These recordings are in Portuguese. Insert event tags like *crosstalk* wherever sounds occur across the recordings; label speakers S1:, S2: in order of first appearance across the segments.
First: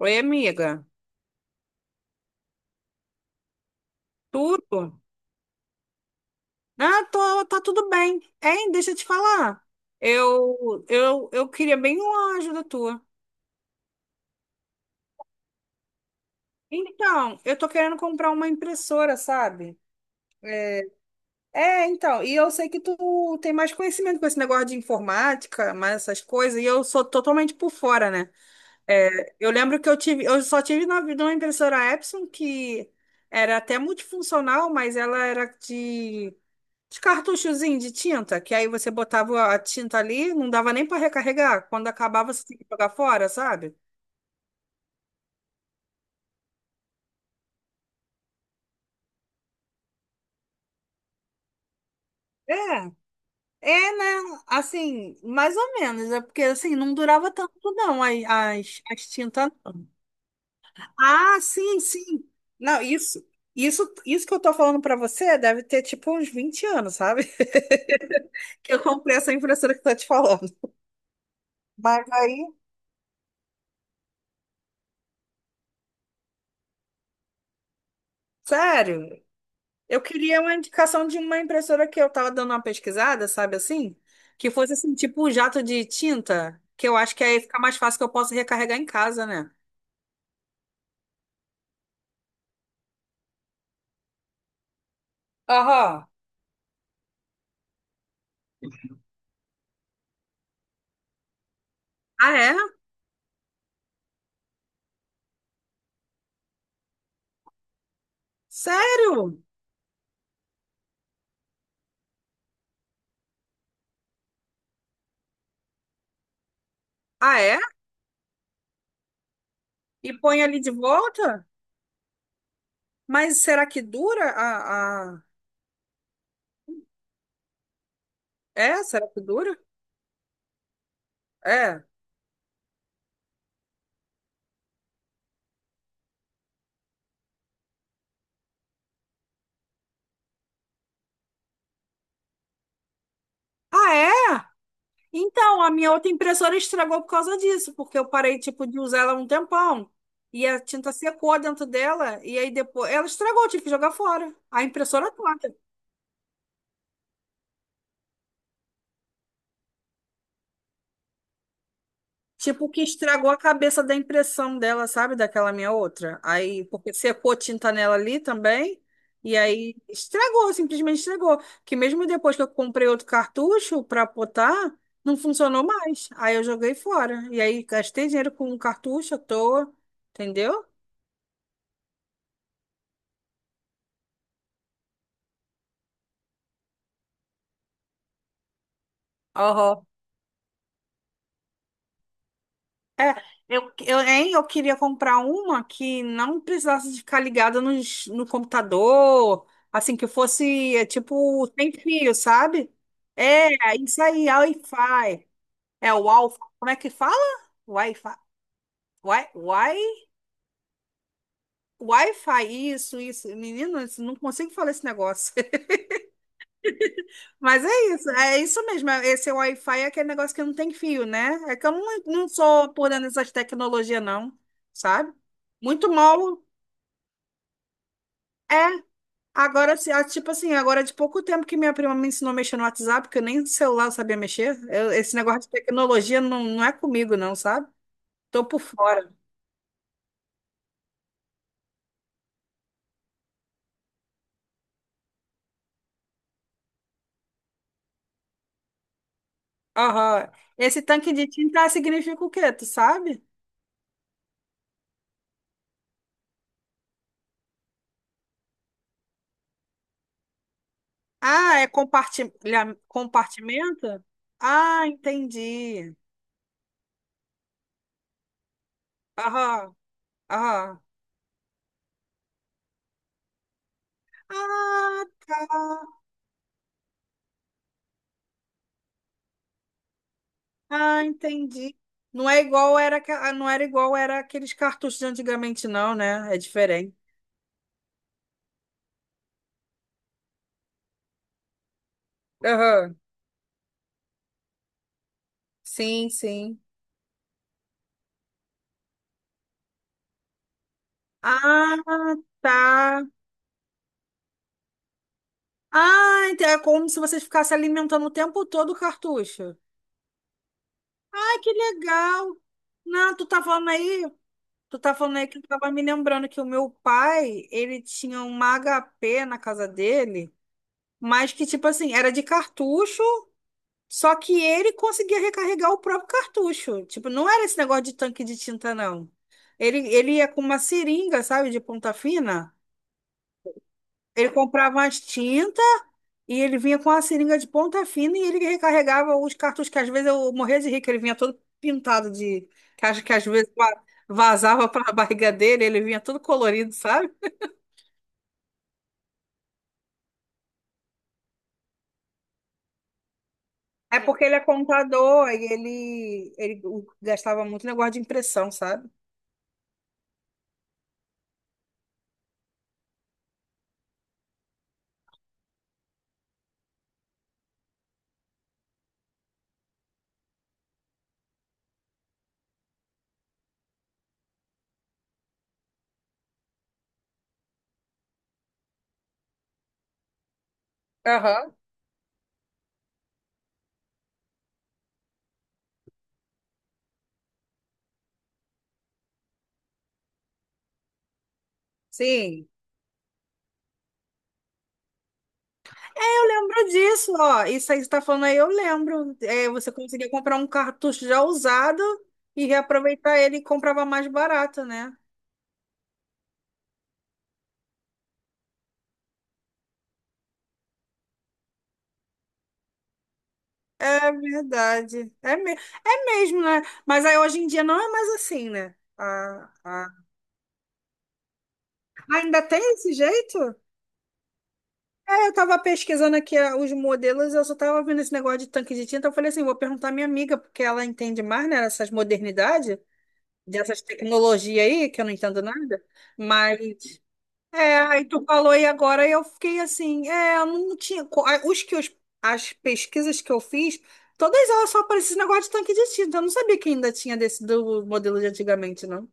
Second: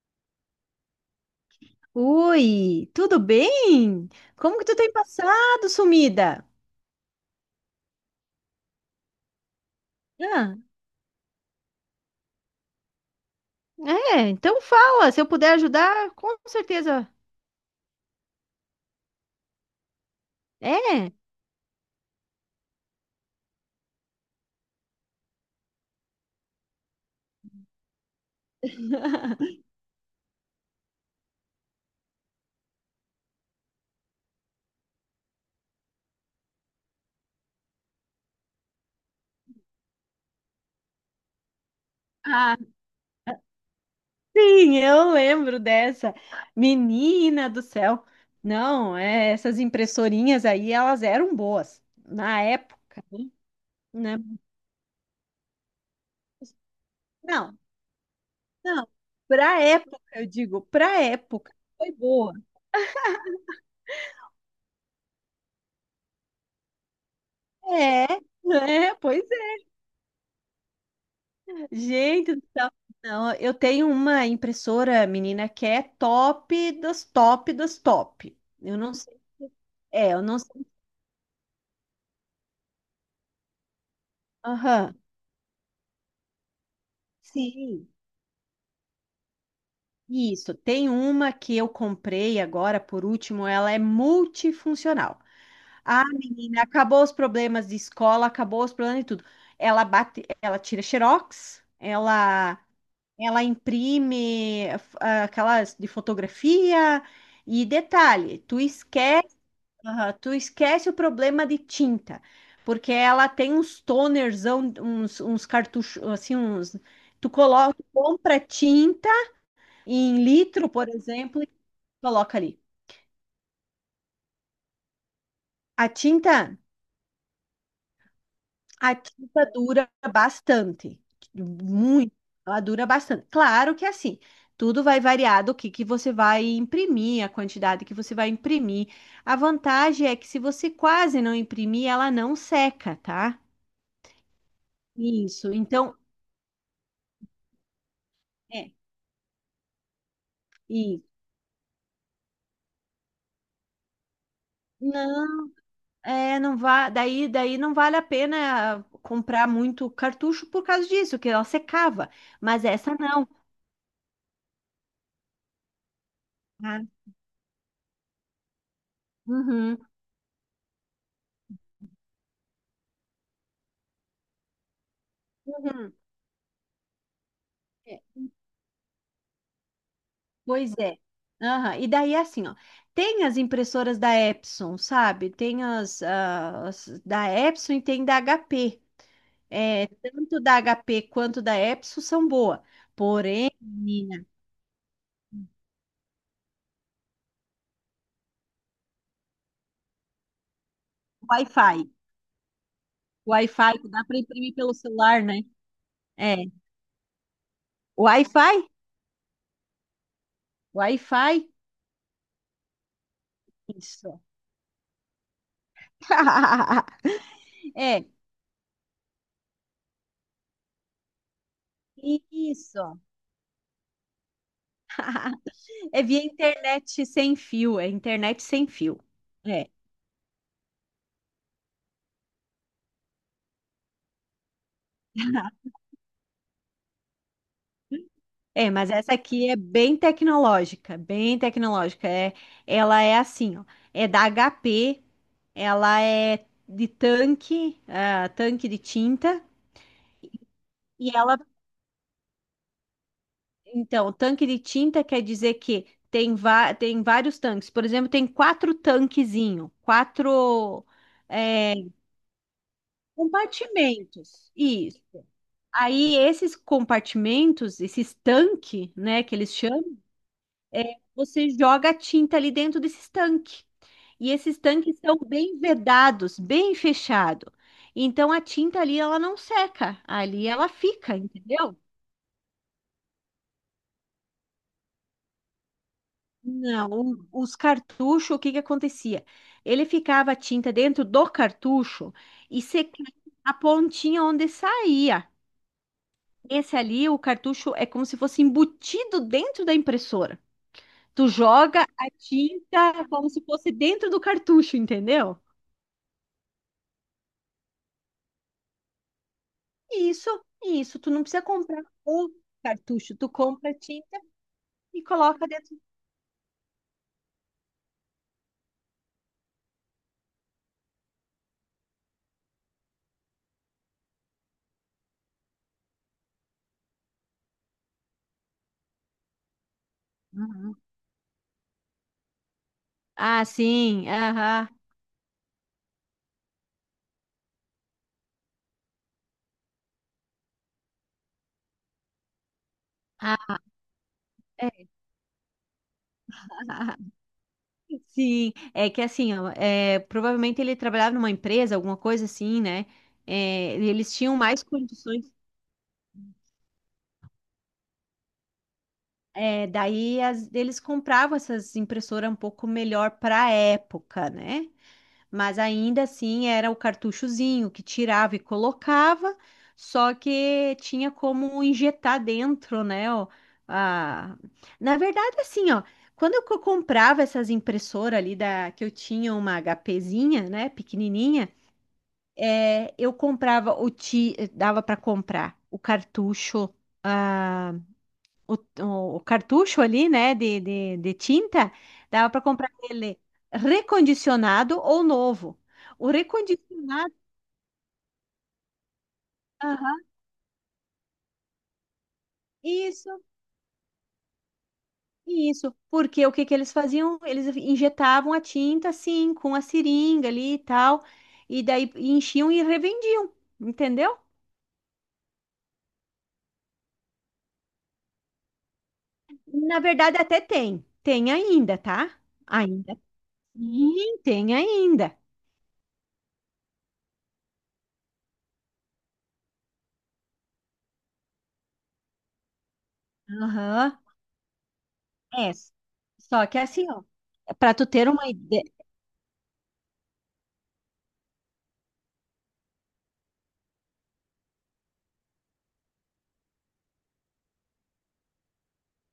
S1: Oi, amiga.
S2: Oi, tudo bem? Como que tu tem
S1: Tudo?
S2: passado, sumida?
S1: Ah, tô, tá tudo bem. Hein, deixa eu te falar.
S2: Ah,
S1: Eu queria bem uma ajuda tua.
S2: é, então fala, se eu puder ajudar, com certeza.
S1: Então, eu tô querendo comprar uma impressora, sabe? É,
S2: É,
S1: então, e eu sei que tu tem mais conhecimento com esse negócio de informática, mais essas coisas, e eu sou totalmente por fora, né? É, eu lembro que eu só tive na vida uma impressora Epson que era até multifuncional, mas ela era de os cartuchozinhos de tinta, que aí você botava a tinta ali, não dava nem para recarregar. Quando acabava, você
S2: ah,
S1: tinha que jogar fora, sabe?
S2: sim, eu lembro dessa. Menina do céu. Não, é, essas impressorinhas aí, elas eram boas na
S1: É,
S2: época,
S1: é,
S2: né?
S1: né? Assim, mais ou menos, é porque assim, não durava tanto,
S2: Não,
S1: não, as, as,
S2: não.
S1: as tintas,
S2: Pra
S1: não.
S2: época, eu digo, pra
S1: Ah,
S2: época
S1: sim,
S2: foi
S1: sim.
S2: boa.
S1: Não, isso que eu tô falando para você deve ter tipo uns 20 anos, sabe?
S2: É,
S1: *laughs* Que eu
S2: né?
S1: comprei
S2: Pois
S1: essa impressora que eu tô te falando. Mas
S2: gente
S1: aí,
S2: do céu. Não, eu tenho uma impressora, menina, que é top dos top dos top. Eu não
S1: sério.
S2: sei.
S1: Eu
S2: É, eu não
S1: queria uma
S2: sei.
S1: indicação de uma impressora que eu tava dando uma pesquisada, sabe assim? Que fosse assim,
S2: Aham.
S1: tipo um jato de tinta, que eu acho que aí fica mais
S2: Sim.
S1: fácil que eu posso recarregar em casa, né?
S2: Isso. Tem uma que eu comprei agora, por último, ela é multifuncional. Ah,
S1: Aham.
S2: menina, acabou os problemas de escola, acabou os problemas de tudo. Ela bate, ela tira xerox,
S1: Ah, é?
S2: ela imprime ah, aquelas de fotografia. E detalhe, tu esquece.
S1: Sério?
S2: Aham, tu esquece o problema de tinta, porque ela tem uns tonerzão, uns cartuchos, assim, uns. Tu
S1: Ah, é?
S2: coloca, tu compra tinta
S1: E
S2: em
S1: põe ali
S2: litro,
S1: de
S2: por exemplo,
S1: volta?
S2: e coloca ali.
S1: Mas será que dura a?
S2: A tinta,
S1: É?
S2: a
S1: Será que
S2: tinta
S1: dura?
S2: dura bastante,
S1: É.
S2: muito, ela dura bastante. Claro que é assim, tudo vai variar do que você vai imprimir, a quantidade que você vai imprimir. A vantagem é que se você quase não imprimir, ela não seca, tá?
S1: Ah, é?
S2: Isso.
S1: Então, a minha
S2: Então,
S1: outra impressora estragou por causa disso, porque eu parei, tipo,
S2: é.
S1: de usar ela um tempão. E a tinta
S2: E
S1: secou dentro dela, e aí depois ela estragou, eu tive que jogar fora. A impressora
S2: não,
S1: toda.
S2: é, não daí não vale a pena comprar muito cartucho por causa disso, que ela secava. Mas
S1: Tipo, que
S2: essa não,
S1: estragou a cabeça da impressão dela, sabe? Daquela minha outra. Aí,
S2: tá?
S1: porque secou tinta nela ali também, e aí
S2: Uhum,
S1: estragou, simplesmente estragou. Que mesmo depois que eu comprei outro cartucho para botar, não funcionou
S2: uhum.
S1: mais. Aí eu joguei fora. E aí
S2: É,
S1: gastei dinheiro com um cartucho à toa, entendeu?
S2: pois é. Aham, e daí é assim, ó, tem as impressoras da Epson, sabe? Tem as, ah, as da Epson e tem da HP. É, tanto da HP quanto da Epson são boas.
S1: É,
S2: Porém, menina,
S1: eu queria comprar uma que não precisasse de ficar ligada no computador, assim, que fosse, tipo, sem
S2: Wi-Fi.
S1: fio, sabe? É,
S2: Wi-Fi que
S1: isso
S2: dá para
S1: aí, a
S2: imprimir pelo celular,
S1: Wi-Fi.
S2: né?
S1: É o Alfa,
S2: É.
S1: como é que fala? Wi-Fi.
S2: Wi-Fi?
S1: Wi, wi,
S2: Wi-Fi?
S1: Wi-Fi, isso, isso. Menino, não
S2: Isso.
S1: consigo falar esse negócio. *laughs*
S2: *laughs*
S1: Mas
S2: É,
S1: é isso mesmo. Esse Wi-Fi é aquele negócio que não tem fio, né? É que eu não sou
S2: isso.
S1: por dentro dessas tecnologias, não, sabe?
S2: *laughs*
S1: Muito
S2: É via
S1: mal.
S2: internet sem fio, é internet
S1: É,
S2: sem fio. É.
S1: agora, tipo assim, agora é de pouco tempo que minha prima me ensinou a mexer no WhatsApp, porque eu nem no celular eu sabia mexer. Esse negócio de
S2: *laughs*
S1: tecnologia não é comigo, não, sabe? Tô por
S2: É, mas
S1: fora.
S2: essa aqui é bem tecnológica, bem tecnológica. É, ela é assim, ó, é da HP, ela é de tanque, ah, tanque de tinta,
S1: Aham. Esse
S2: e
S1: tanque de
S2: ela,
S1: tinta significa o quê? Tu sabe?
S2: então, o tanque de tinta quer dizer que tem, tem vários tanques. Por exemplo, tem quatro tanquezinho, quatro
S1: Ah, é
S2: é,
S1: compartimento?
S2: compartimentos,
S1: Ah,
S2: isso.
S1: entendi.
S2: Aí esses compartimentos, esses tanque, né, que eles
S1: Aham,
S2: chamam,
S1: aham.
S2: é, você joga a tinta ali dentro desses tanque. E esses tanques
S1: Ah,
S2: são bem
S1: tá.
S2: vedados, bem fechado. Então a tinta ali ela não seca, ali ela
S1: Ah,
S2: fica, entendeu?
S1: entendi. Não é igual era, aqua- não era igual era aqueles cartuchos de antigamente, não, né? É
S2: Não,
S1: diferente.
S2: os cartuchos, o que que acontecia? Ele ficava a tinta dentro do cartucho e
S1: Aham.
S2: secava a pontinha onde saía.
S1: Sim, sim.
S2: Esse ali, o cartucho é como se fosse embutido dentro da impressora. Tu
S1: Ah,
S2: joga a
S1: tá.
S2: tinta como se fosse dentro do cartucho, entendeu?
S1: Ah, então é como se você ficasse alimentando o tempo todo o cartucho.
S2: Isso, isso. Tu não
S1: Ah,
S2: precisa
S1: que
S2: comprar o
S1: legal.
S2: cartucho.
S1: Não, tu
S2: Tu
S1: tá
S2: compra
S1: falando
S2: a
S1: aí,
S2: tinta e
S1: que eu
S2: coloca
S1: tava
S2: dentro.
S1: me lembrando que o meu pai, ele tinha uma HP na casa dele, mas que tipo assim, era de cartucho, só que ele conseguia recarregar o próprio cartucho. Tipo, não era esse negócio de tanque de tinta, não. Ele ia com uma
S2: Uhum.
S1: seringa, sabe, de ponta fina.
S2: Ah, sim.
S1: Ele
S2: Aham.
S1: comprava as tintas. E ele vinha com a seringa de ponta fina e ele recarregava os cartuchos, que às vezes eu morria de rir, que ele vinha todo pintado de. Que acho que às vezes
S2: Ah,
S1: vazava
S2: é.
S1: para a *laughs* barriga dele, ele vinha todo colorido, sabe?
S2: *laughs* Sim, é que assim, ó, é, provavelmente ele trabalhava numa empresa, alguma coisa assim, né? É,
S1: É
S2: eles
S1: porque
S2: tinham
S1: ele é
S2: mais
S1: contador
S2: condições.
S1: e ele gastava muito negócio de impressão, sabe?
S2: É, daí eles compravam essas impressoras um pouco melhor para a época, né? Mas ainda assim era o cartuchozinho que tirava e colocava, só que tinha como injetar dentro, né? Ó, a- na verdade, assim, ó, quando eu comprava essas impressoras ali da que eu tinha uma HPzinha, né, pequenininha,
S1: Aham.
S2: é, eu comprava o ti, dava para comprar o cartucho, ah, o, o cartucho ali, né, de tinta, dava para
S1: Sim.
S2: comprar ele recondicionado ou novo. O
S1: Lembro disso,
S2: recondicionado,
S1: ó. Isso aí que você tá falando aí, eu lembro. É, você
S2: aham,
S1: conseguia comprar um cartucho já usado e reaproveitar
S2: isso,
S1: ele e comprava mais barato, né?
S2: isso. Porque o que que eles faziam? Eles injetavam a tinta assim, com a seringa ali e tal, e daí enchiam e revendiam, entendeu?
S1: Verdade. É, é mesmo, né? Mas aí hoje em dia não é mais assim, né? Ah,
S2: Na
S1: ah.
S2: verdade, até tem. Tem ainda, tá?
S1: Ainda tem esse
S2: Ainda
S1: jeito?
S2: sim, tem ainda.
S1: É, eu tava pesquisando aqui, os modelos, eu só tava vendo esse negócio de tanque de tinta. Eu falei assim, vou perguntar à minha amiga, porque ela entende mais, né, dessas modernidades, dessas
S2: Aham.
S1: tecnologias aí, que eu não entendo
S2: É.
S1: nada.
S2: Só que assim,
S1: Mas
S2: ó, para
S1: é,
S2: tu
S1: aí
S2: ter
S1: tu
S2: uma
S1: falou
S2: ideia,
S1: e agora eu fiquei assim, é, eu não tinha, as pesquisas que eu fiz, todas elas só apareciam esse negócio de tanque de tinta. Eu não sabia que ainda tinha desse do modelo de antigamente, não.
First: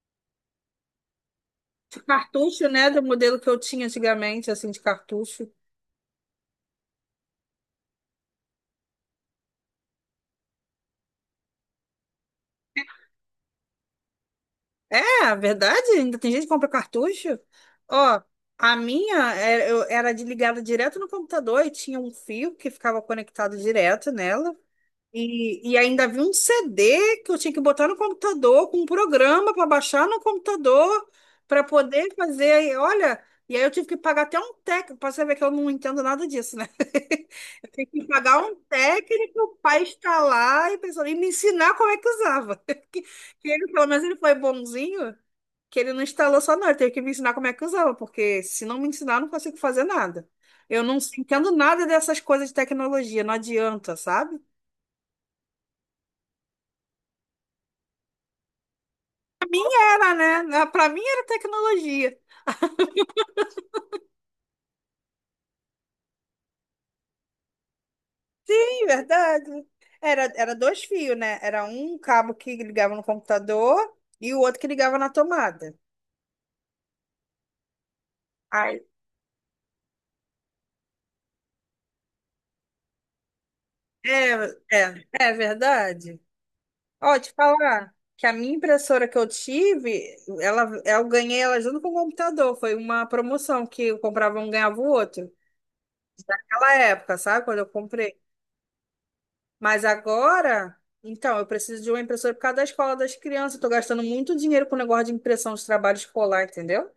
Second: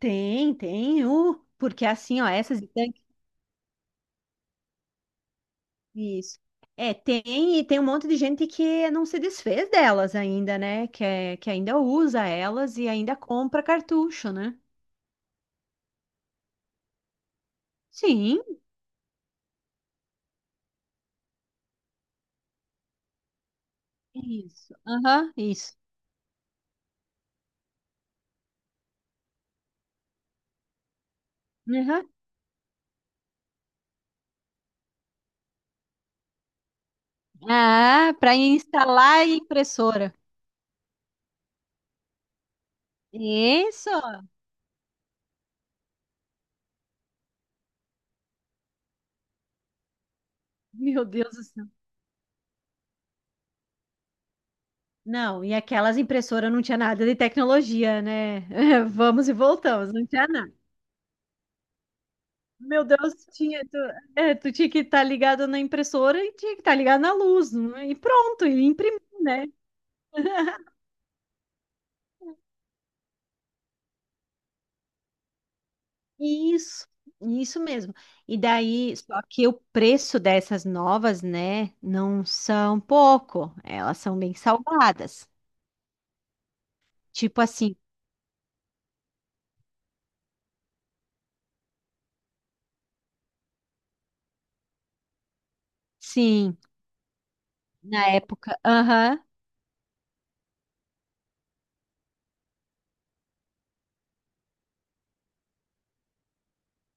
S2: tem, tem, porque
S1: De
S2: assim, ó, essas
S1: cartucho, né,
S2: tanques,
S1: do modelo que eu tinha antigamente, assim, de cartucho.
S2: isso. É, tem, e tem um monte de gente que não se desfez delas ainda, né? Que, é, que ainda usa elas e ainda compra cartucho, né?
S1: É, a verdade, ainda tem gente que compra cartucho. Ó,
S2: Sim,
S1: a minha era ligada direto no computador e tinha um fio que ficava conectado direto nela.
S2: isso. Aham,
S1: E,
S2: isso.
S1: e ainda vi um CD que eu tinha que botar no computador, com um programa para baixar no computador, para
S2: Aham.
S1: poder fazer. Aí, olha, e aí eu tive que pagar até um técnico, para você ver que eu não entendo nada disso, né? *laughs* Eu tive que
S2: Ah, para
S1: pagar um
S2: instalar a
S1: técnico para
S2: impressora.
S1: instalar e, pessoal, e me ensinar como é que usava. *laughs* Que ele, pelo
S2: Isso.
S1: menos, ele foi bonzinho, que ele não instalou só, não. Ele teve que me ensinar como é que usava, porque se não me ensinar, eu não consigo fazer nada. Eu não
S2: Meu Deus do
S1: entendo
S2: céu.
S1: nada dessas coisas de tecnologia, não adianta, sabe?
S2: Não, e aquelas impressoras não tinha nada de tecnologia, né? *laughs* Vamos e voltamos, não
S1: Era,
S2: tinha
S1: né?
S2: nada.
S1: Pra mim era tecnologia.
S2: Meu Deus, tinha, tu, é, tu tinha que estar ligado na impressora e tinha que estar ligado na luz, né? E pronto, e
S1: Sim,
S2: imprimir, né?
S1: verdade. Era
S2: *laughs*
S1: dois fios, né? Era um cabo que ligava no computador e o outro que ligava na tomada.
S2: Isso, isso mesmo. E
S1: Ai.
S2: daí, só que o preço dessas novas, né, não são pouco, elas são bem
S1: É, é,
S2: salgadas.
S1: é verdade. Ó, te
S2: Tipo assim,
S1: falar que a minha impressora que eu tive, eu ganhei ela junto com o computador. Foi uma promoção que eu comprava um, ganhava o outro.
S2: sim,
S1: Naquela época, sabe? Quando eu
S2: na
S1: comprei.
S2: época, aham.
S1: Mas agora, então, eu preciso de uma impressora por causa da escola das crianças. Eu tô gastando muito dinheiro com o negócio de impressão de trabalho escolar, entendeu?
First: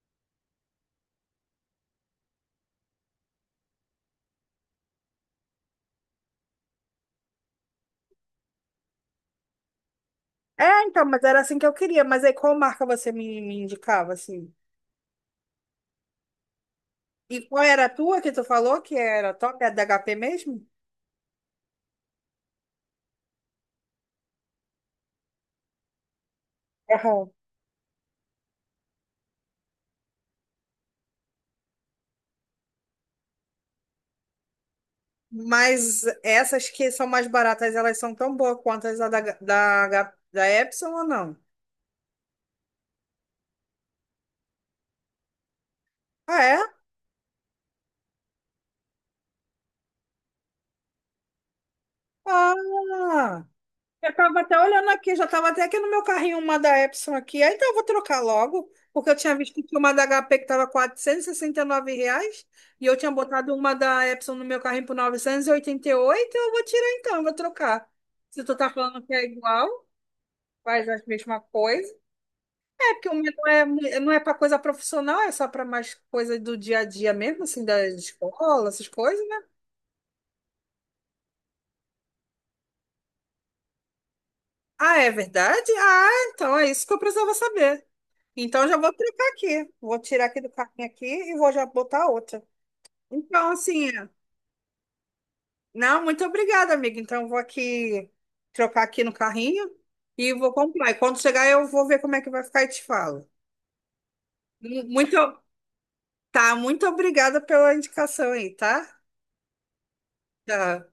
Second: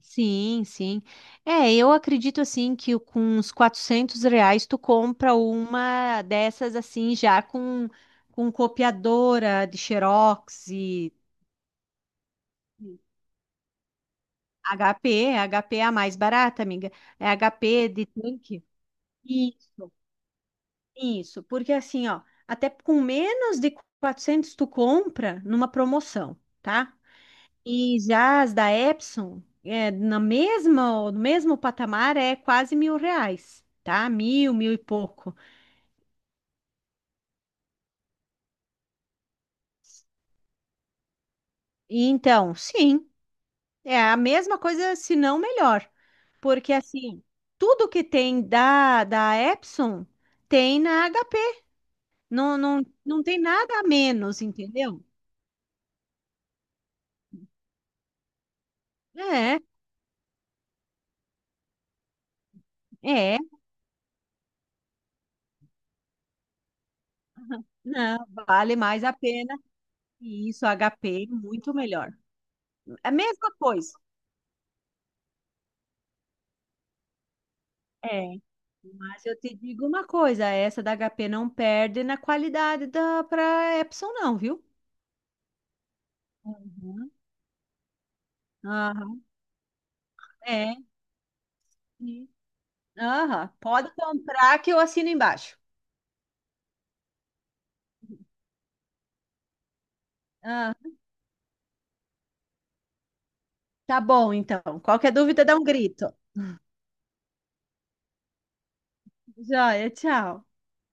S2: Sim, sim. É, eu acredito assim que com uns R$ 400 tu compra uma dessas assim já com copiadora de Xerox
S1: É, então,
S2: e
S1: mas era assim que eu queria. Mas aí qual marca você me indicava, assim?
S2: HP. HP é a mais barata, amiga. É
S1: E qual era
S2: HP
S1: a
S2: de
S1: tua que tu
S2: tanque.
S1: falou que era top? É da
S2: Isso,
S1: HP mesmo?
S2: isso. Porque assim, ó, até com menos de 400 tu compra numa promoção, tá?
S1: Aham.
S2: E já as da Epson, é, na mesma, no mesmo patamar, é quase R$ 1.000, tá? Mil, mil e pouco.
S1: Mas essas que são mais baratas, elas são tão boas quanto as da Epson ou não?
S2: E então, sim, é a mesma coisa, se não melhor.
S1: Ah, é?
S2: Porque, assim, tudo que tem da, da Epson tem na HP. Não, não, não tem
S1: Ah!
S2: nada a
S1: Eu estava
S2: menos,
S1: até olhando
S2: entendeu?
S1: aqui, já estava até aqui no meu carrinho uma da Epson aqui. Ah, então eu vou trocar logo, porque eu tinha visto
S2: É,
S1: que tinha uma da HP que estava e R$ 69 e eu tinha
S2: é,
S1: botado uma da Epson no meu carrinho por novecentos e oitenta e oito. Eu vou tirar então, eu vou trocar.
S2: não,
S1: Se tu tá
S2: vale
S1: falando
S2: mais a
S1: que é
S2: pena.
S1: igual,
S2: E isso,
S1: faz a
S2: HP,
S1: mesma
S2: muito
S1: coisa.
S2: melhor.
S1: É
S2: É
S1: porque
S2: a
S1: o meu não
S2: mesma
S1: é,
S2: coisa.
S1: não é para coisa profissional, é só para mais coisa do dia a dia mesmo, assim, da
S2: É.
S1: escola, essas
S2: Mas
S1: coisas,
S2: eu
S1: né?
S2: te digo uma coisa, essa da HP não perde na qualidade da para Epson não, viu?
S1: Ah, é verdade? Ah, então é isso que eu
S2: Uhum.
S1: precisava saber. Então já vou
S2: Aham,
S1: trocar aqui. Vou tirar aqui do
S2: é,
S1: carrinho aqui e vou já botar
S2: sim.
S1: outra.
S2: Aham,
S1: Então, assim,
S2: pode comprar que eu assino embaixo.
S1: não, muito obrigada, amiga. Então, eu vou aqui trocar aqui no carrinho e vou
S2: Ah,
S1: comprar. E quando chegar, eu vou ver como é que vai ficar e te falo.
S2: tá bom, então. Qualquer
S1: Muito,
S2: dúvida, dá um grito.
S1: tá, muito obrigada pela indicação aí, tá?
S2: Joia, tchau.
S1: Tá.